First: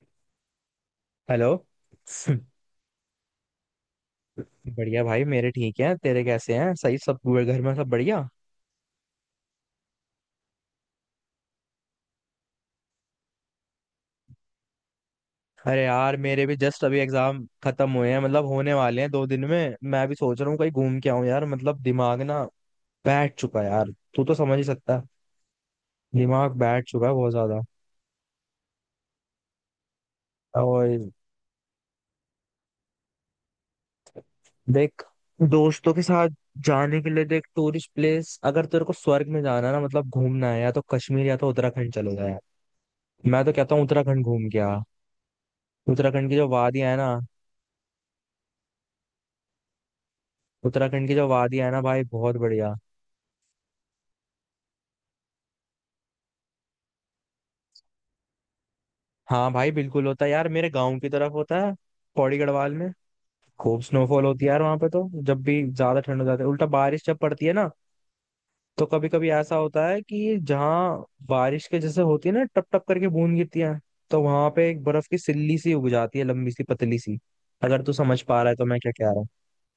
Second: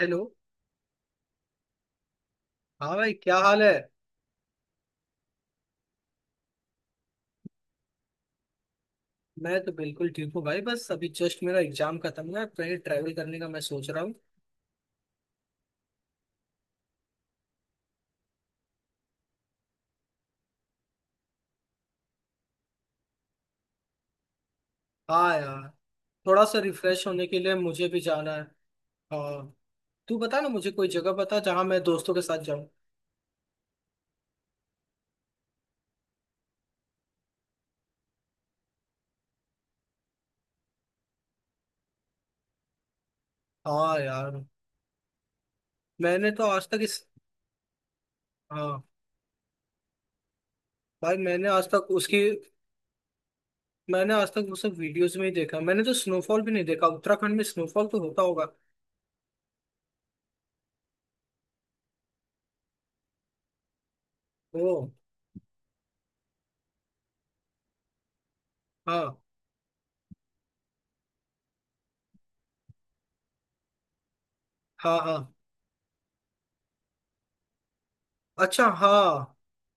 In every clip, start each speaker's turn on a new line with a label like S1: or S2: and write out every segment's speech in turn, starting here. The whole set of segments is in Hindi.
S1: हेलो।
S2: हेलो
S1: हाँ भाई, क्या हाल है?
S2: बढ़िया भाई मेरे ठीक हैं, तेरे कैसे हैं? सही? सब हुए घर में सब बढ़िया?
S1: मैं तो बिल्कुल ठीक हूँ भाई, बस अभी जस्ट मेरा एग्जाम खत्म हुआ है, कहीं ट्रैवल करने का मैं सोच रहा हूँ।
S2: अरे यार मेरे भी जस्ट अभी एग्जाम खत्म हुए हैं, मतलब होने वाले हैं 2 दिन में। मैं भी सोच रहा हूँ कहीं घूम के आऊं यार, मतलब दिमाग ना बैठ चुका है यार। तू तो समझ ही सकता है,
S1: हाँ यार। थोड़ा
S2: दिमाग
S1: सा
S2: बैठ चुका
S1: रिफ्रेश
S2: है
S1: होने
S2: बहुत
S1: के लिए
S2: ज्यादा।
S1: मुझे भी जाना है। हाँ। तू बता ना, मुझे कोई
S2: और
S1: जगह बता जहाँ मैं दोस्तों के साथ जाऊँ।
S2: देख, दोस्तों के साथ जाने के लिए देख टूरिस्ट प्लेस, अगर तेरे को स्वर्ग में जाना है ना मतलब घूमना है, या तो कश्मीर या तो उत्तराखंड चले जाए। मैं तो कहता हूँ
S1: हाँ
S2: उत्तराखंड
S1: यार।
S2: घूम के आ। उत्तराखंड
S1: मैंने
S2: की
S1: तो
S2: जो
S1: आज तक
S2: वादियां है
S1: इस
S2: ना,
S1: हाँ।
S2: उत्तराखंड की
S1: भाई,
S2: जो वादियां है ना भाई बहुत बढ़िया।
S1: मैंने आज तक वो सब वीडियोस में ही देखा। मैंने तो स्नोफॉल भी नहीं देखा, उत्तराखंड में स्नोफॉल तो होता होगा।
S2: हाँ भाई बिल्कुल होता है यार, मेरे गांव की तरफ होता है, पौड़ी गढ़वाल में। खूब स्नोफॉल होती है यार
S1: ओ
S2: वहां पे। तो जब भी ज्यादा ठंड हो जाती है उल्टा बारिश जब पड़ती है ना, तो कभी
S1: हाँ,
S2: कभी ऐसा होता है कि जहाँ बारिश के जैसे होती है ना, टप टप करके बूंद गिरती है, तो वहां पे एक
S1: हाँ,
S2: बर्फ की
S1: हाँ।
S2: सिल्ली सी उग जाती है, लंबी सी पतली सी। अगर तू समझ पा रहा है तो
S1: अच्छा,
S2: मैं क्या
S1: हाँ।
S2: कह रहा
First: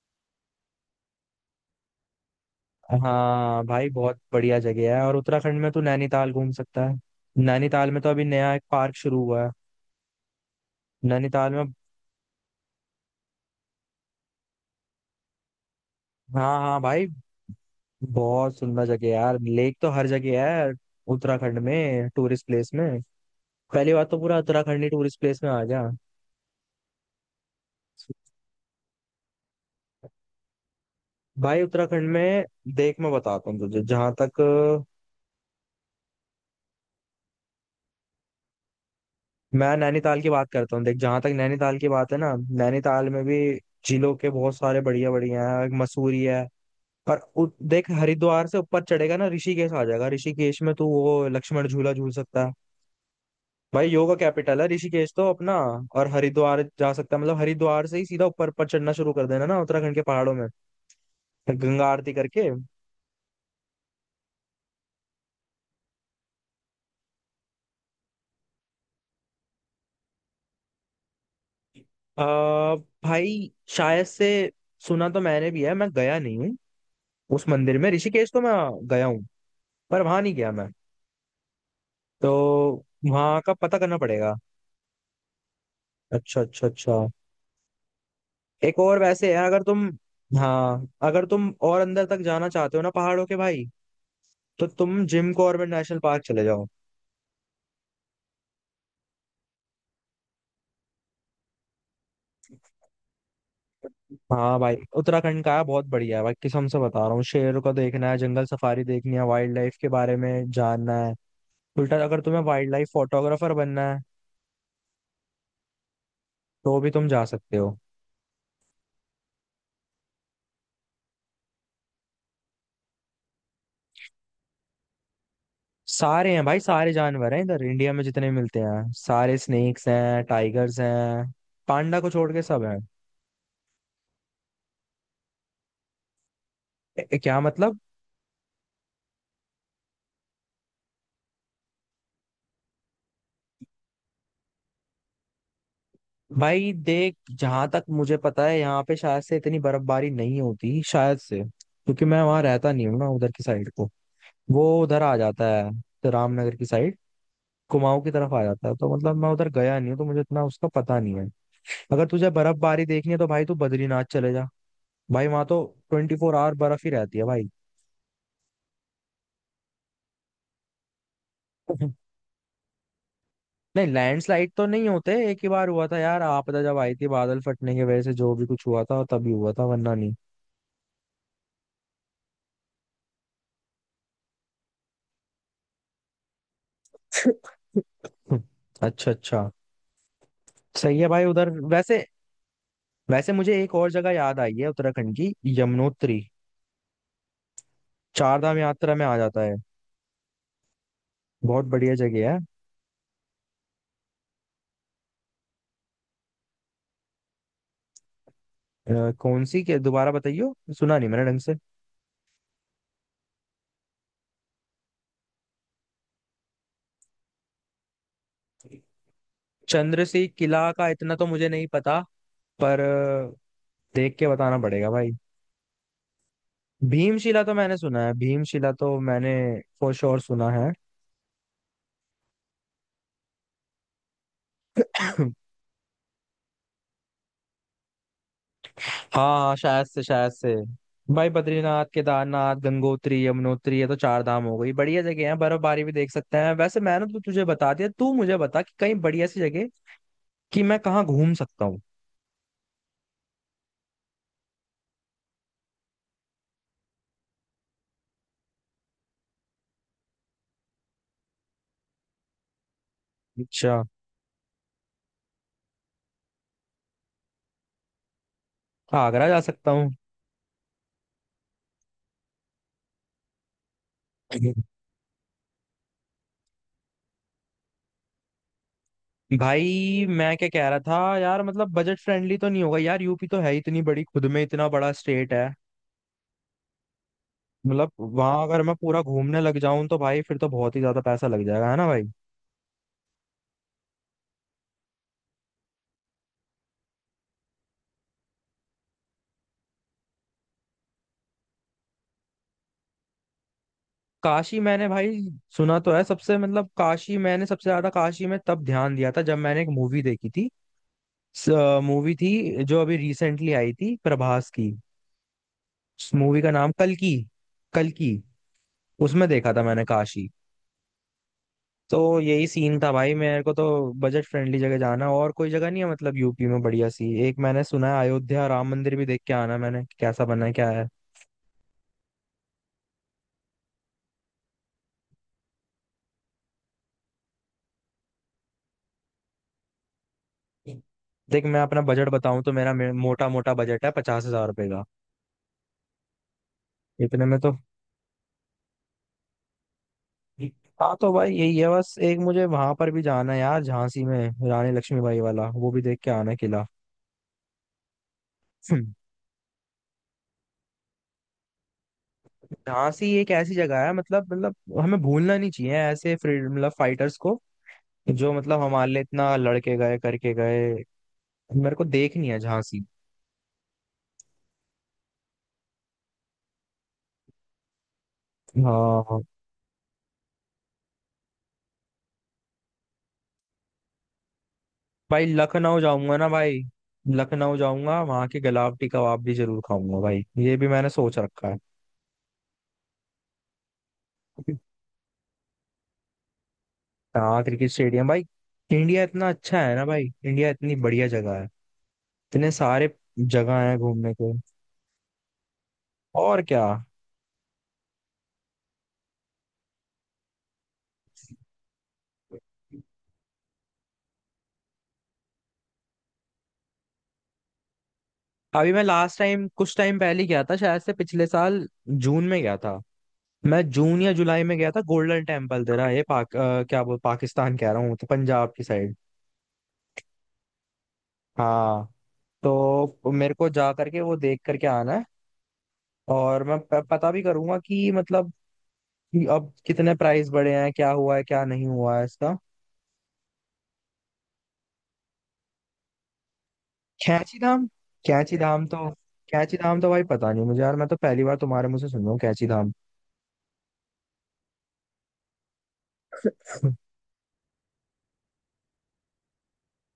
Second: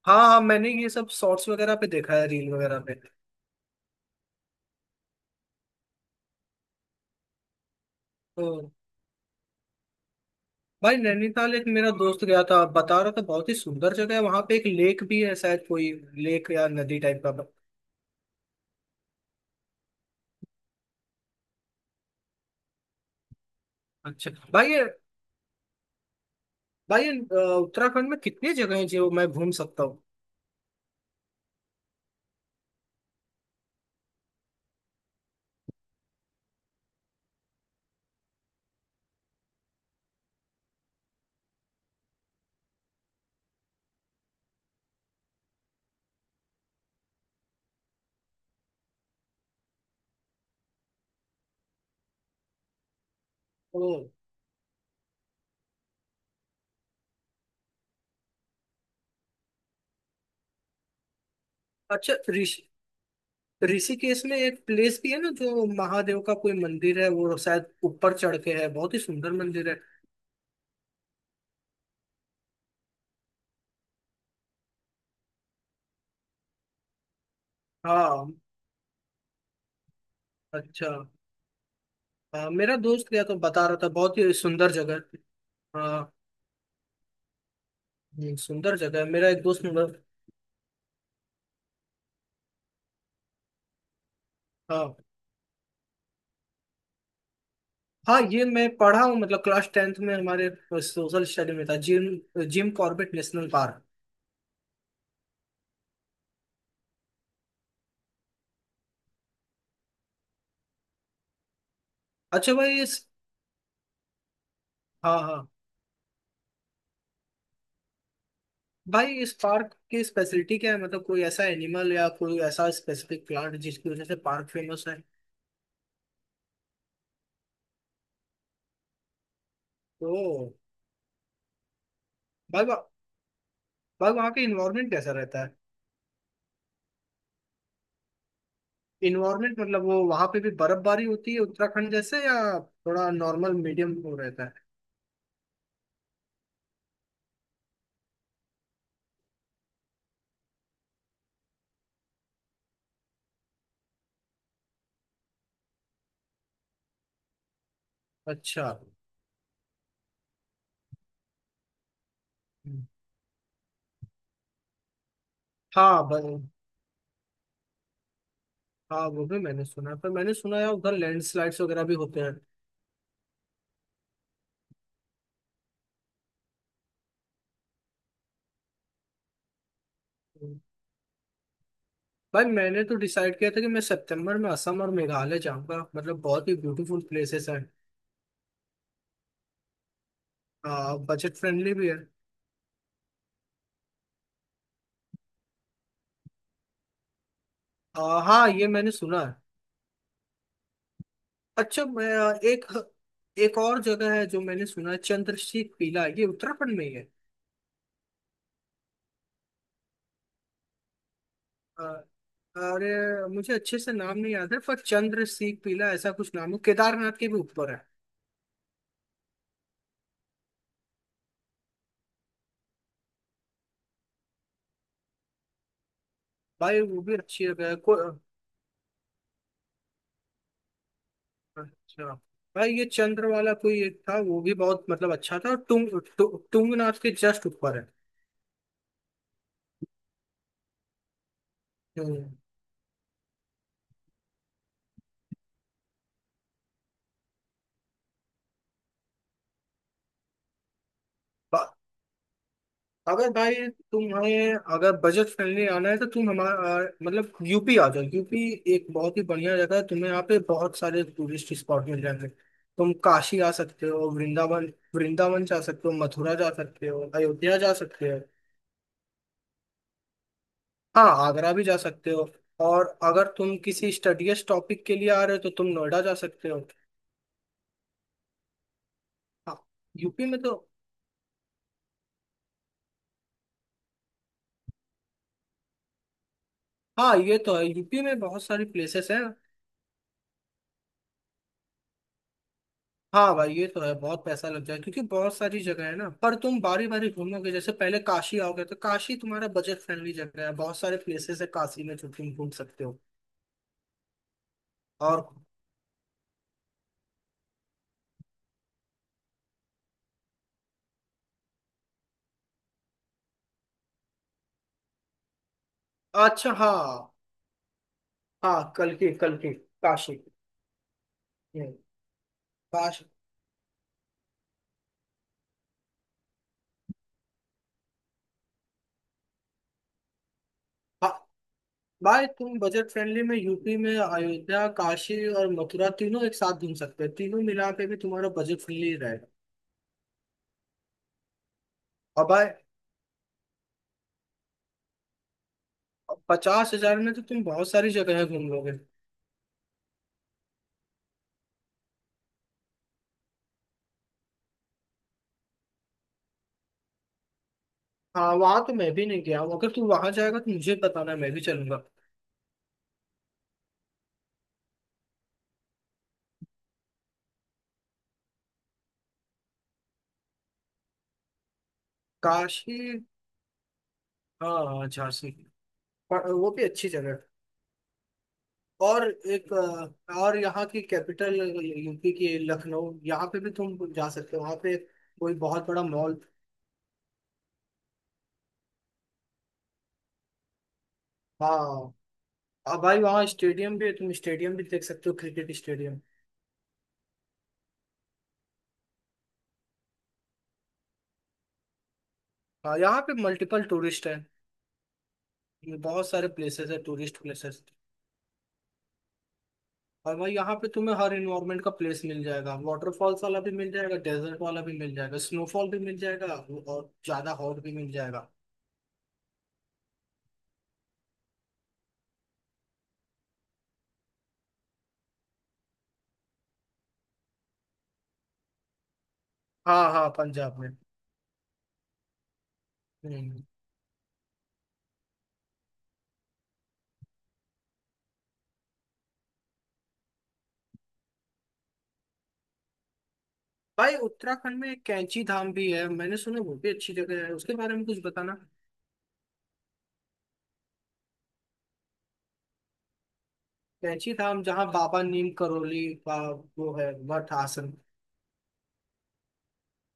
S1: हाँ हाँ, मैंने ये सब शॉर्ट्स वगैरह पे देखा है, रील वगैरह पे।
S2: हूँ। हाँ भाई बहुत बढ़िया जगह है। और उत्तराखंड में तू नैनीताल घूम सकता है। नैनीताल में तो अभी नया एक
S1: तो
S2: पार्क शुरू हुआ है।
S1: भाई,
S2: नैनीताल
S1: नैनीताल एक
S2: में?
S1: मेरा दोस्त गया था, बता रहा था बहुत ही सुंदर जगह है, वहां पे एक लेक भी है शायद, कोई लेक
S2: हाँ
S1: या
S2: हाँ
S1: नदी
S2: भाई,
S1: टाइप का।
S2: बहुत सुंदर जगह है यार। लेक तो हर जगह है यार उत्तराखंड में, टूरिस्ट प्लेस में। पहली बात तो
S1: अच्छा।
S2: पूरा उत्तराखंड ही टूरिस्ट प्लेस में आ गया।
S1: भाई ये, अ, उत्तराखंड में कितनी जगह है जो मैं घूम सकता हूँ?
S2: भाई उत्तराखंड में देख मैं बताता हूँ तुझे, जहां तक मैं नैनीताल की बात करता हूँ। देख जहां तक नैनीताल की बात है ना, नैनीताल में भी जिलों के बहुत सारे बढ़िया बढ़िया है, मसूरी है। पर देख हरिद्वार से ऊपर चढ़ेगा ना ऋषिकेश आ जाएगा। ऋषिकेश में तू वो लक्ष्मण झूला झूल सकता है।
S1: ओ।
S2: भाई योगा कैपिटल है ऋषिकेश तो अपना। और हरिद्वार जा सकता है, मतलब हरिद्वार से ही सीधा ऊपर पर चढ़ना शुरू कर देना ना उत्तराखंड के पहाड़ों में, गंगा आरती
S1: अच्छा,
S2: करके।
S1: ऋषिकेश में एक प्लेस भी है ना जो महादेव का कोई मंदिर है, वो शायद ऊपर चढ़ के है, बहुत ही सुंदर मंदिर है।
S2: आ, भाई शायद से सुना तो मैंने भी है, मैं गया नहीं हूँ उस मंदिर में। ऋषिकेश
S1: हाँ।
S2: तो मैं गया हूँ, पर वहां नहीं गया मैं।
S1: अच्छा।
S2: तो
S1: हाँ, मेरा दोस्त गया तो
S2: वहां का
S1: बता
S2: पता
S1: रहा था
S2: करना
S1: बहुत ही
S2: पड़ेगा।
S1: सुंदर जगह है। हाँ।
S2: अच्छा अच्छा अच्छा।
S1: सुंदर
S2: एक और
S1: जगह है, मेरा
S2: वैसे
S1: एक
S2: है, अगर
S1: दोस्त
S2: तुम,
S1: मतलब।
S2: हाँ अगर तुम और अंदर तक जाना चाहते हो ना पहाड़ों के भाई, तो
S1: हाँ
S2: तुम जिम कॉर्बेट नेशनल पार्क चले जाओ।
S1: हाँ, ये मैं पढ़ा हूँ, मतलब क्लास टेंथ में हमारे सोशल स्टडी में था, Jim Jim Corbett National Park.
S2: हाँ भाई उत्तराखंड का है, बहुत बढ़िया है भाई, कसम से बता रहा हूँ। शेर को देखना है, जंगल सफारी देखनी है, वाइल्ड लाइफ के बारे में जानना है, उल्टा अगर तुम्हें
S1: अच्छा
S2: वाइल्ड
S1: भाई
S2: लाइफ
S1: इस
S2: फोटोग्राफर बनना है
S1: हाँ हाँ,
S2: तो भी तुम जा सकते हो।
S1: भाई इस पार्क की स्पेशलिटी क्या है? मतलब कोई ऐसा एनिमल या कोई ऐसा स्पेसिफिक प्लांट जिसकी वजह से पार्क फेमस है?
S2: सारे हैं भाई, सारे जानवर हैं इधर इंडिया में जितने मिलते हैं सारे। स्नेक्स हैं,
S1: तो
S2: टाइगर्स हैं, पांडा को छोड़ के सब
S1: भाई
S2: हैं।
S1: वहाँ- भाई वहाँ का इन्वायरमेंट कैसा रहता है?
S2: क्या मतलब?
S1: इन्वायरमेंट मतलब, वो वहाँ पे भी बर्फबारी होती है उत्तराखंड जैसे, या थोड़ा नॉर्मल मीडियम वो रहता है?
S2: भाई देख, जहां तक मुझे पता है यहाँ पे शायद से इतनी बर्फबारी नहीं होती शायद से, क्योंकि मैं वहां रहता नहीं हूँ ना उधर की साइड को। वो उधर आ जाता है, तो रामनगर की साइड, कुमाऊं की तरफ आ
S1: अच्छा।
S2: जाता है, तो मतलब मैं उधर गया नहीं हूँ तो मुझे इतना उसका पता नहीं है। अगर तुझे बर्फबारी
S1: हम्म।
S2: देखनी है तो भाई तू बद्रीनाथ चले जा। भाई वहां तो
S1: हाँ।
S2: 24 आवर बर्फ ही रहती है भाई।
S1: हाँ, वो भी मैंने सुना है, पर मैंने सुना है उधर लैंडस्लाइड्स वगैरह भी होते हैं।
S2: नहीं लैंडस्लाइड तो नहीं होते, एक ही बार हुआ था यार आपदा जब आई थी, बादल फटने की वजह से जो भी कुछ हुआ था तभी हुआ था, वरना नहीं।
S1: हम्म। भाई मैंने तो डिसाइड किया था कि मैं सितंबर में असम और मेघालय जाऊंगा, मतलब बहुत ही ब्यूटीफुल प्लेसेस हैं,
S2: अच्छा अच्छा, सही है भाई
S1: बजट
S2: उधर
S1: फ्रेंडली भी है।
S2: वैसे। वैसे मुझे एक और जगह याद आई है उत्तराखंड की, यमुनोत्री। चार
S1: हाँ
S2: धाम
S1: ये मैंने
S2: यात्रा में आ
S1: सुना है।
S2: जाता है, बहुत
S1: अच्छा।
S2: बढ़िया
S1: मैं
S2: जगह
S1: आ,
S2: है।
S1: एक एक और जगह है जो मैंने सुना है, चंद्रशीख पीला, ये उत्तराखंड में ही है।
S2: कौन सी के दोबारा बताइयो, सुना नहीं मैंने ढंग से।
S1: आ, अरे, मुझे अच्छे से नाम नहीं याद है, पर चंद्रशीख पीला ऐसा कुछ नाम है, केदारनाथ के भी ऊपर है।
S2: चंद्रसेन किला का इतना तो मुझे नहीं पता, पर देख के बताना पड़ेगा भाई।
S1: भाई वो भी
S2: भीमशिला
S1: अच्छी
S2: तो
S1: जगह है
S2: मैंने सुना है, भीमशिला तो मैंने फॉर श्योर सुना है।
S1: अच्छा भाई, ये चंद्र वाला कोई एक था, वो भी बहुत मतलब अच्छा था, तुंग, तु, तुंगनाथ के जस्ट ऊपर है।
S2: हाँ हाँ, शायद से शायद से। भाई बद्रीनाथ,
S1: हम्म।
S2: केदारनाथ, गंगोत्री, यमुनोत्री, ये तो चार धाम हो गई। बढ़िया जगह है, बर्फबारी भी देख सकते हैं। वैसे मैंने तो तुझे बता दिया, तू मुझे बता कि कहीं बढ़िया सी जगह, कि मैं कहाँ घूम
S1: ब-
S2: सकता हूँ।
S1: अगर भाई तुम्हें, अगर बजट फ्रेंडली आना है तो तुम हमारा मतलब यूपी आ जाओ। यूपी एक बहुत ही बढ़िया जगह है, तुम्हें यहाँ पे बहुत सारे टूरिस्ट स्पॉट मिल जाएंगे, तुम काशी आ
S2: अच्छा,
S1: सकते हो, वृंदावन वृंदावन जा सकते हो, मथुरा जा सकते हो, अयोध्या जा सकते हो।
S2: आगरा जा सकता हूँ?
S1: हाँ, आगरा भी जा सकते हो। और अगर तुम किसी स्टडीज टॉपिक के लिए आ रहे हो तो तुम नोएडा जा सकते हो। हाँ।
S2: भाई
S1: यूपी
S2: मैं
S1: में
S2: क्या
S1: तो
S2: कह रहा था यार, मतलब बजट फ्रेंडली तो नहीं होगा यार। यूपी तो है ही इतनी बड़ी, खुद में इतना बड़ा स्टेट है।
S1: हाँ ये तो है,
S2: मतलब
S1: यूपी में बहुत
S2: वहां अगर
S1: सारी
S2: मैं पूरा
S1: प्लेसेस हैं।
S2: घूमने लग जाऊं तो भाई फिर तो बहुत ही ज्यादा पैसा लग जाएगा, है ना भाई।
S1: हाँ भाई, ये तो है, बहुत पैसा लग जाए क्योंकि बहुत सारी जगह है ना, पर तुम बारी बारी घूमोगे, जैसे पहले काशी आओगे तो काशी तुम्हारा बजट फ्रेंडली जगह है, बहुत सारे प्लेसेस है काशी में जो तुम घूम सकते हो।
S2: काशी मैंने भाई
S1: और।
S2: सुना तो है सबसे, मतलब काशी मैंने सबसे ज्यादा काशी में तब ध्यान दिया था जब मैंने एक मूवी देखी थी। मूवी थी जो अभी रिसेंटली आई थी प्रभास की, मूवी का
S1: अच्छा।
S2: नाम
S1: हाँ,
S2: कल्कि, कल्कि।
S1: हाँ कल्कि,
S2: उसमें देखा
S1: कल्कि।
S2: था मैंने
S1: काशी।
S2: काशी।
S1: हम्म,
S2: तो यही सीन था
S1: काशी।
S2: भाई मेरे को तो, बजट फ्रेंडली जगह जाना। और कोई जगह नहीं है मतलब यूपी में बढ़िया सी? एक मैंने सुना है अयोध्या राम मंदिर, भी देख के आना मैंने कैसा बना है क्या है।
S1: हाँ भाई, तुम बजट फ्रेंडली में यूपी में अयोध्या, काशी और मथुरा तीनों एक साथ घूम सकते हो, तीनों मिला के भी तुम्हारा बजट फ्रेंडली रहेगा।
S2: देख मैं अपना बजट
S1: और
S2: बताऊं
S1: भाई,
S2: तो मेरा मोटा मोटा बजट है 50,000 रुपए का।
S1: 50,000 में तो
S2: इतने में
S1: तुम
S2: तो,
S1: बहुत सारी जगह घूम लोगे।
S2: हाँ तो भाई यही है। बस एक मुझे वहां पर भी जाना है यार, झांसी में रानी लक्ष्मीबाई वाला वो भी देख के आना किला।
S1: हाँ, वहां तो मैं
S2: हम्म।
S1: भी नहीं गया हूँ, अगर तू वहां जाएगा तो मुझे बताना, मैं भी चलूंगा।
S2: झांसी एक ऐसी जगह है मतलब हमें भूलना नहीं चाहिए ऐसे फ्रीडम मतलब फाइटर्स को, जो मतलब हमारे लिए इतना लड़के गए करके गए। मेरे को देखनी है
S1: काशी।
S2: झांसी।
S1: हाँ, झांसी। पर वो भी अच्छी जगह है। और
S2: हाँ।
S1: एक और, यहाँ की कैपिटल, यूपी की लखनऊ, यहाँ पे भी तुम जा सकते हो, वहाँ पे
S2: भाई
S1: कोई बहुत
S2: लखनऊ
S1: बड़ा
S2: जाऊंगा
S1: मॉल।
S2: ना भाई, लखनऊ जाऊंगा वहां के गलावटी कबाब भी जरूर खाऊंगा भाई, ये भी मैंने सोच रखा है।
S1: हाँ। अब भाई, वहाँ स्टेडियम भी है, तुम स्टेडियम भी देख सकते हो, क्रिकेट स्टेडियम।
S2: हाँ क्रिकेट स्टेडियम भाई। इंडिया इतना अच्छा है ना भाई, इंडिया इतनी बढ़िया जगह है, इतने
S1: हाँ,
S2: सारे
S1: यहाँ पे
S2: जगह
S1: मल्टीपल
S2: है
S1: टूरिस्ट
S2: घूमने
S1: है,
S2: को।
S1: बहुत सारे
S2: और क्या।
S1: प्लेसेस है, टूरिस्ट प्लेसेस। और भाई, यहाँ पे तुम्हें हर इन्वायरमेंट का प्लेस मिल जाएगा, वाटरफॉल्स वाला भी मिल जाएगा, डेजर्ट वाला भी मिल जाएगा, स्नोफॉल भी मिल जाएगा और ज्यादा हॉट भी मिल जाएगा।
S2: अभी मैं लास्ट टाइम कुछ टाइम पहले ही गया था, शायद से पिछले साल जून में गया था, मैं जून या जुलाई में गया था, गोल्डन टेम्पल। तेरा ये क्या बोल, पाकिस्तान कह रहा हूँ तो, पंजाब की साइड।
S1: हाँ हाँ, पंजाब में।
S2: हाँ, तो मेरे
S1: हम्म।
S2: को जा करके वो देख करके आना है। और मैं पता भी करूंगा कि मतलब, कि अब कितने प्राइस बढ़े हैं, क्या हुआ है क्या नहीं हुआ है इसका।
S1: भाई, उत्तराखंड में एक कैंची धाम भी है मैंने सुना, वो भी अच्छी जगह है,
S2: कैंची
S1: उसके
S2: धाम?
S1: बारे में कुछ
S2: कैंची
S1: बताना।
S2: धाम तो कैंची धाम तो भाई पता नहीं मुझे यार, मैं तो पहली बार तुम्हारे मुंह से सुन रहा हूँ कैंची धाम।
S1: कैंची धाम जहाँ बाबा नीम करोली का वो है, मठ आसन।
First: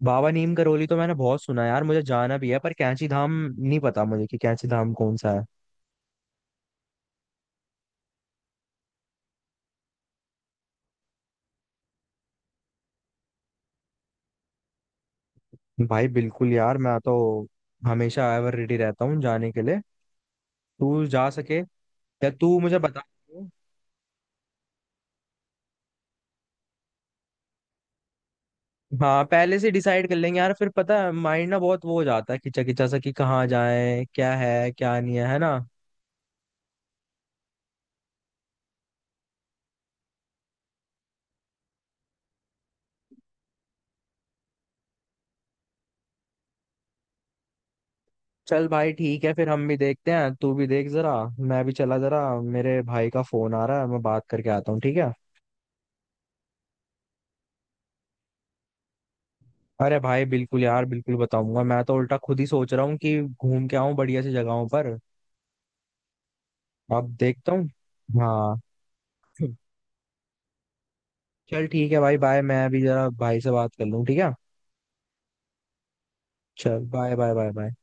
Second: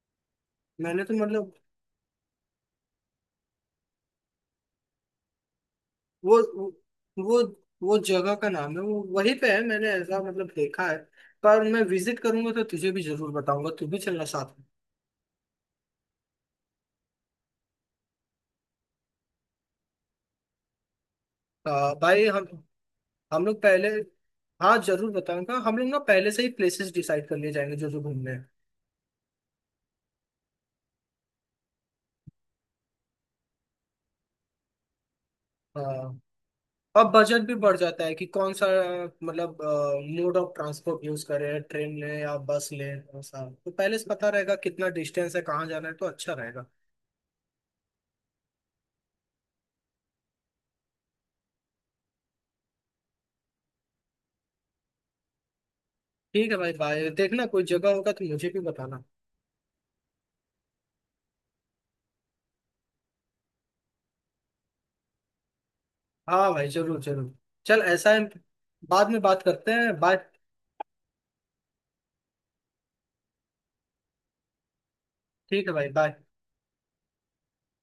S2: बाबा नीम करोली तो
S1: मैंने
S2: मैंने
S1: तो
S2: बहुत
S1: मतलब,
S2: सुना है यार, मुझे जाना भी है, पर कैंची धाम नहीं पता मुझे कि कैंची धाम कौन सा है।
S1: वो वो वो जगह का नाम है, वो वहीं पे है, मैंने ऐसा मतलब देखा है, पर मैं विजिट करूंगा तो तुझे भी जरूर बताऊंगा, तू भी चलना साथ।
S2: भाई बिल्कुल यार, मैं तो हमेशा एवर रेडी रहता हूँ जाने के लिए। तू जा सके
S1: भाई,
S2: या तू मुझे बता।
S1: हम लोग पहले हाँ, जरूर बताऊंगा, हम लोग ना पहले से ही प्लेसेस डिसाइड कर लिए जाएंगे जो जो घूमने हैं।
S2: हाँ पहले से डिसाइड कर लेंगे यार, फिर पता है माइंड ना बहुत वो हो जाता है खिंचा खिंचा सा, कि कहाँ जाए क्या है क्या नहीं है, है ना।
S1: हाँ। अब बजट भी बढ़ जाता है कि कौन सा, मतलब मोड ऑफ ट्रांसपोर्ट यूज करें, ट्रेन लें या बस लें, कौन सा तो पहले से पता रहेगा, कितना डिस्टेंस है, कहाँ जाना है, तो अच्छा रहेगा।
S2: चल भाई ठीक है, फिर हम भी देखते हैं तू भी देख जरा। मैं भी चला जरा, मेरे भाई का फोन आ रहा है, मैं बात करके आता हूँ ठीक है।
S1: ठीक है भाई, भाई देखना, कोई जगह होगा तो मुझे भी बताना।
S2: अरे भाई बिल्कुल यार, बिल्कुल बताऊंगा, मैं तो उल्टा खुद ही सोच रहा हूँ कि घूम के आऊँ बढ़िया सी जगहों पर।
S1: हाँ भाई, जरूर
S2: अब
S1: जरूर।
S2: देखता हूँ।
S1: चल, ऐसा है,
S2: हाँ।
S1: बाद में बात करते हैं, बाय।
S2: चल ठीक है भाई, बाय। मैं अभी जरा भाई से बात कर लूँ ठीक है।
S1: ठीक है भाई, बाय।
S2: चल बाय बाय बाय बाय।